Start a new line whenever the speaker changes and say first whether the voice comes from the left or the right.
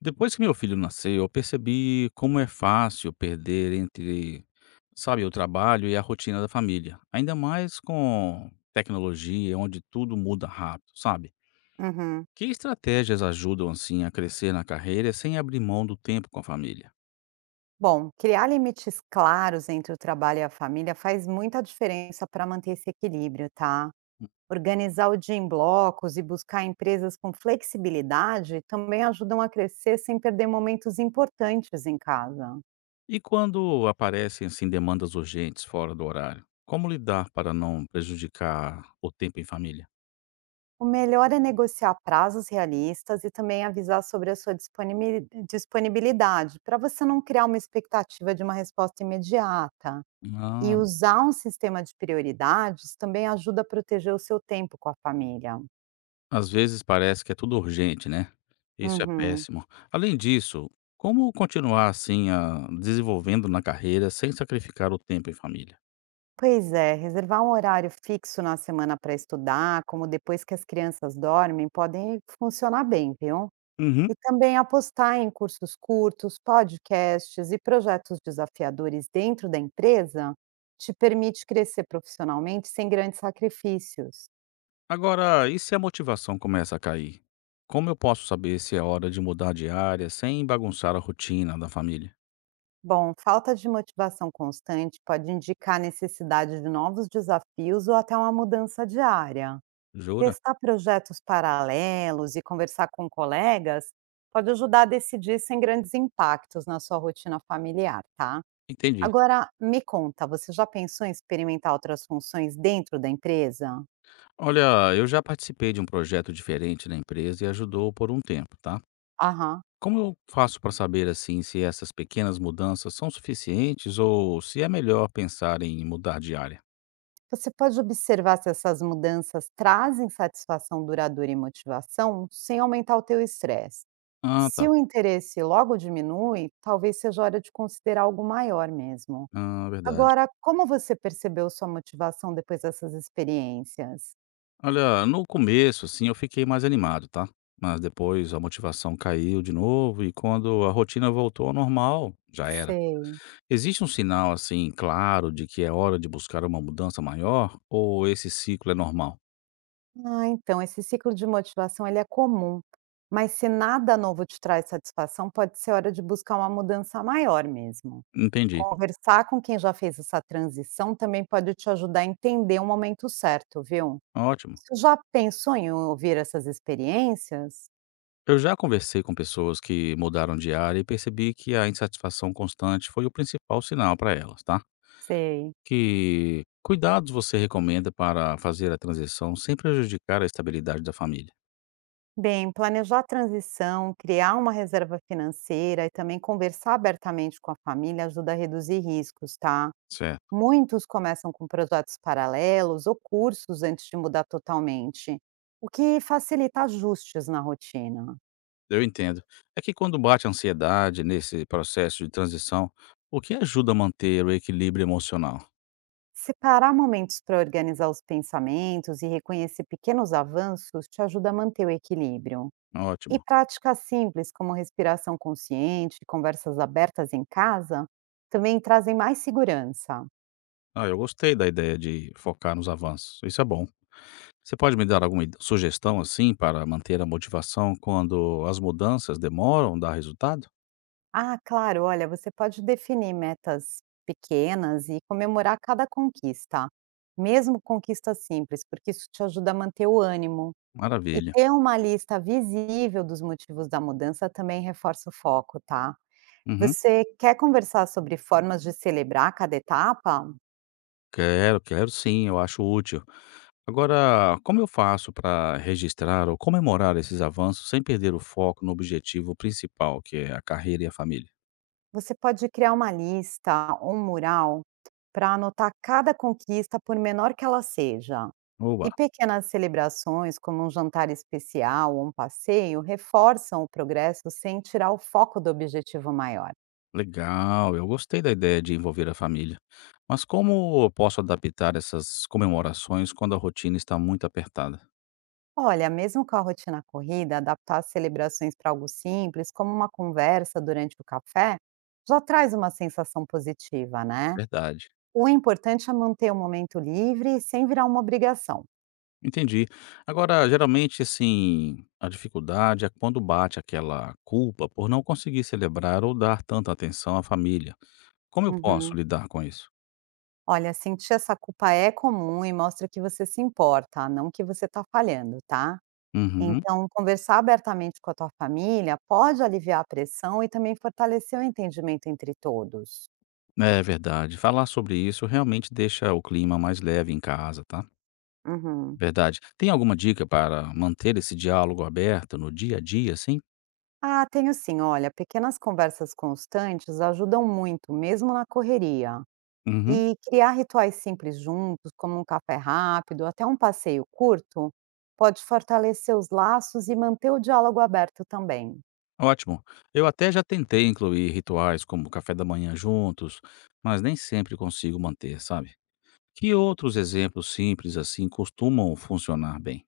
left: Depois que meu filho nasceu, eu percebi como é fácil perder entre, sabe, o trabalho e a rotina da família. Ainda mais com tecnologia, onde tudo muda rápido, sabe?
right: Uhum.
left: Que estratégias ajudam, assim, a crescer na carreira sem abrir mão do tempo com a família?
right: Bom, criar limites claros entre o trabalho e a família faz muita diferença para manter esse equilíbrio, tá? Organizar o dia em blocos e buscar empresas com flexibilidade também ajudam a crescer sem perder momentos importantes em casa.
left: E quando aparecem, assim, demandas urgentes fora do horário? Como lidar para não prejudicar o tempo em família?
right: O melhor é negociar prazos realistas e também avisar sobre a sua disponibilidade, para você não criar uma expectativa de uma resposta imediata. E
left: Ah.
right: usar um sistema de prioridades também ajuda a proteger o seu tempo com a família.
left: Às vezes parece que é tudo urgente, né? Isso é
right: Uhum.
left: péssimo. Além disso, como continuar assim, a desenvolvendo na carreira sem sacrificar o tempo em família?
right: Pois é, reservar um horário fixo na semana para estudar, como depois que as crianças dormem, podem funcionar bem, viu?
left: Uhum.
right: E também apostar em cursos curtos, podcasts e projetos desafiadores dentro da empresa te permite crescer profissionalmente sem grandes sacrifícios.
left: Agora, e se a motivação começa a cair? Como eu posso saber se é hora de mudar de área sem bagunçar a rotina da família?
right: Bom, falta de motivação constante pode indicar a necessidade de novos desafios ou até uma mudança de área.
left: Jura?
right: Testar projetos paralelos e conversar com colegas pode ajudar a decidir sem grandes impactos na sua rotina familiar, tá?
left: Entendi.
right: Agora, me conta, você já pensou em experimentar outras funções dentro da empresa?
left: Olha, eu já participei de um projeto diferente na empresa e ajudou por um tempo, tá?
right: Aham.
left: Como eu faço para saber assim se essas pequenas mudanças são suficientes ou se é melhor pensar em mudar de área?
right: Você pode observar se essas mudanças trazem satisfação duradoura e motivação sem aumentar o teu estresse.
left: Ah,
right: Se
left: tá.
right: o interesse logo diminui, talvez seja hora de considerar algo maior mesmo.
left: Ah, verdade.
right: Agora, como você percebeu sua motivação depois dessas experiências?
left: Olha, no começo, assim, eu fiquei mais animado, tá? Mas depois a motivação caiu de novo e quando a rotina voltou ao normal, já era.
right: Sei.
left: Existe um sinal, assim, claro de que é hora de buscar uma mudança maior ou esse ciclo é normal?
right: Ah, então esse ciclo de motivação ele é comum, mas se nada novo te traz satisfação, pode ser hora de buscar uma mudança maior mesmo.
left: Entendi.
right: Conversar com quem já fez essa transição também pode te ajudar a entender o momento certo, viu?
left: Ótimo.
right: Você já pensou em ouvir essas experiências?
left: Eu já conversei com pessoas que mudaram de área e percebi que a insatisfação constante foi o principal sinal para elas, tá?
right: Sei.
left: Que cuidados você recomenda para fazer a transição sem prejudicar a estabilidade da família?
right: Bem, planejar a transição, criar uma reserva financeira e também conversar abertamente com a família ajuda a reduzir riscos, tá?
left: Certo.
right: Muitos começam com projetos paralelos ou cursos antes de mudar totalmente, o que facilita ajustes na rotina.
left: Eu entendo. É que quando bate a ansiedade nesse processo de transição, o que ajuda a manter o equilíbrio emocional?
right: Separar momentos para organizar os pensamentos e reconhecer pequenos avanços te ajuda a manter o equilíbrio. E
left: Ótimo.
right: práticas simples como respiração consciente, conversas abertas em casa, também trazem mais segurança.
left: Ah, eu gostei da ideia de focar nos avanços. Isso é bom. Você pode me dar alguma id sugestão, assim, para manter a motivação quando as mudanças demoram a dar resultado?
right: Ah, claro, olha, você pode definir metas pequenas e comemorar cada conquista, mesmo conquistas simples, porque isso te ajuda a manter o ânimo. E
left: Maravilha.
right: ter uma lista visível dos motivos da mudança também reforça o foco, tá?
left: Uhum.
right: Você quer conversar sobre formas de celebrar cada etapa?
left: Quero, sim, eu acho útil. Agora, como eu faço para registrar ou comemorar esses avanços sem perder o foco no objetivo principal, que é a carreira e a família?
right: Você pode criar uma lista, ou um mural, para anotar cada conquista, por menor que ela seja.
left: Oba,
right: E pequenas celebrações, como um jantar especial ou um passeio, reforçam o progresso sem tirar o foco do objetivo maior.
left: legal, eu gostei da ideia de envolver a família. Mas como eu posso adaptar essas comemorações quando a rotina está muito apertada?
right: Olha, mesmo com a rotina corrida, adaptar as celebrações para algo simples, como uma conversa durante o café, já traz uma sensação positiva, né?
left: Verdade.
right: O importante é manter o momento livre e sem virar uma obrigação.
left: Entendi. Agora, geralmente, assim, a dificuldade é quando bate aquela culpa por não conseguir celebrar ou dar tanta atenção à família. Como eu posso
right: Uhum.
left: lidar com isso?
right: Olha, sentir essa culpa é comum e mostra que você se importa, não que você está falhando, tá?
left: Uhum.
right: Então, conversar abertamente com a tua família pode aliviar a pressão e também fortalecer o entendimento entre todos.
left: É verdade. Falar sobre isso realmente deixa o clima mais leve em casa, tá?
right: Uhum.
left: Verdade. Tem alguma dica para manter esse diálogo aberto no dia a dia, assim?
right: Ah, tenho sim. Olha, pequenas conversas constantes ajudam muito, mesmo na correria.
left: Uhum.
right: E criar rituais simples juntos, como um café rápido, até um passeio curto, pode fortalecer os laços e manter o diálogo aberto também.
left: Ótimo. Eu até já tentei incluir rituais como café da manhã juntos, mas nem sempre consigo manter, sabe? Que outros exemplos simples, assim, costumam funcionar bem?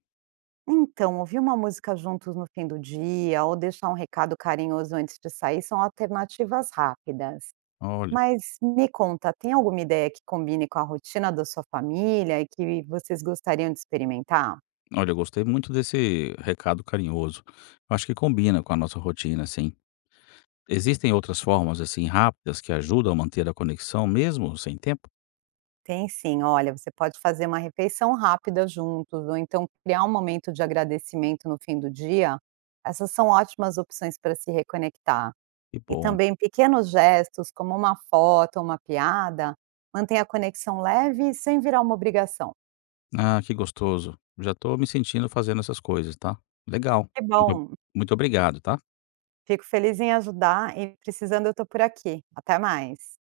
right: Então, ouvir uma música juntos no fim do dia ou deixar um recado carinhoso antes de sair são alternativas rápidas.
left: Olha,
right: Mas me conta, tem alguma ideia que combine com a rotina da sua família e que vocês gostariam de experimentar?
left: olha, eu gostei muito desse recado carinhoso. Eu acho que combina com a nossa rotina, assim. Existem outras formas, assim, rápidas que ajudam a manter a conexão mesmo sem tempo?
right: Tem sim, olha, você pode fazer uma refeição rápida juntos, ou então criar um momento de agradecimento no fim do dia. Essas são ótimas opções para se reconectar.
left: Que
right: E
left: bom.
right: também pequenos gestos, como uma foto, uma piada, mantém a conexão leve e sem virar uma obrigação.
left: Ah, que gostoso. Já tô me sentindo fazendo essas coisas, tá? Legal.
right: Que bom,
left: Muito, muito obrigado, tá?
right: fico feliz em ajudar e precisando eu estou por aqui. Até mais.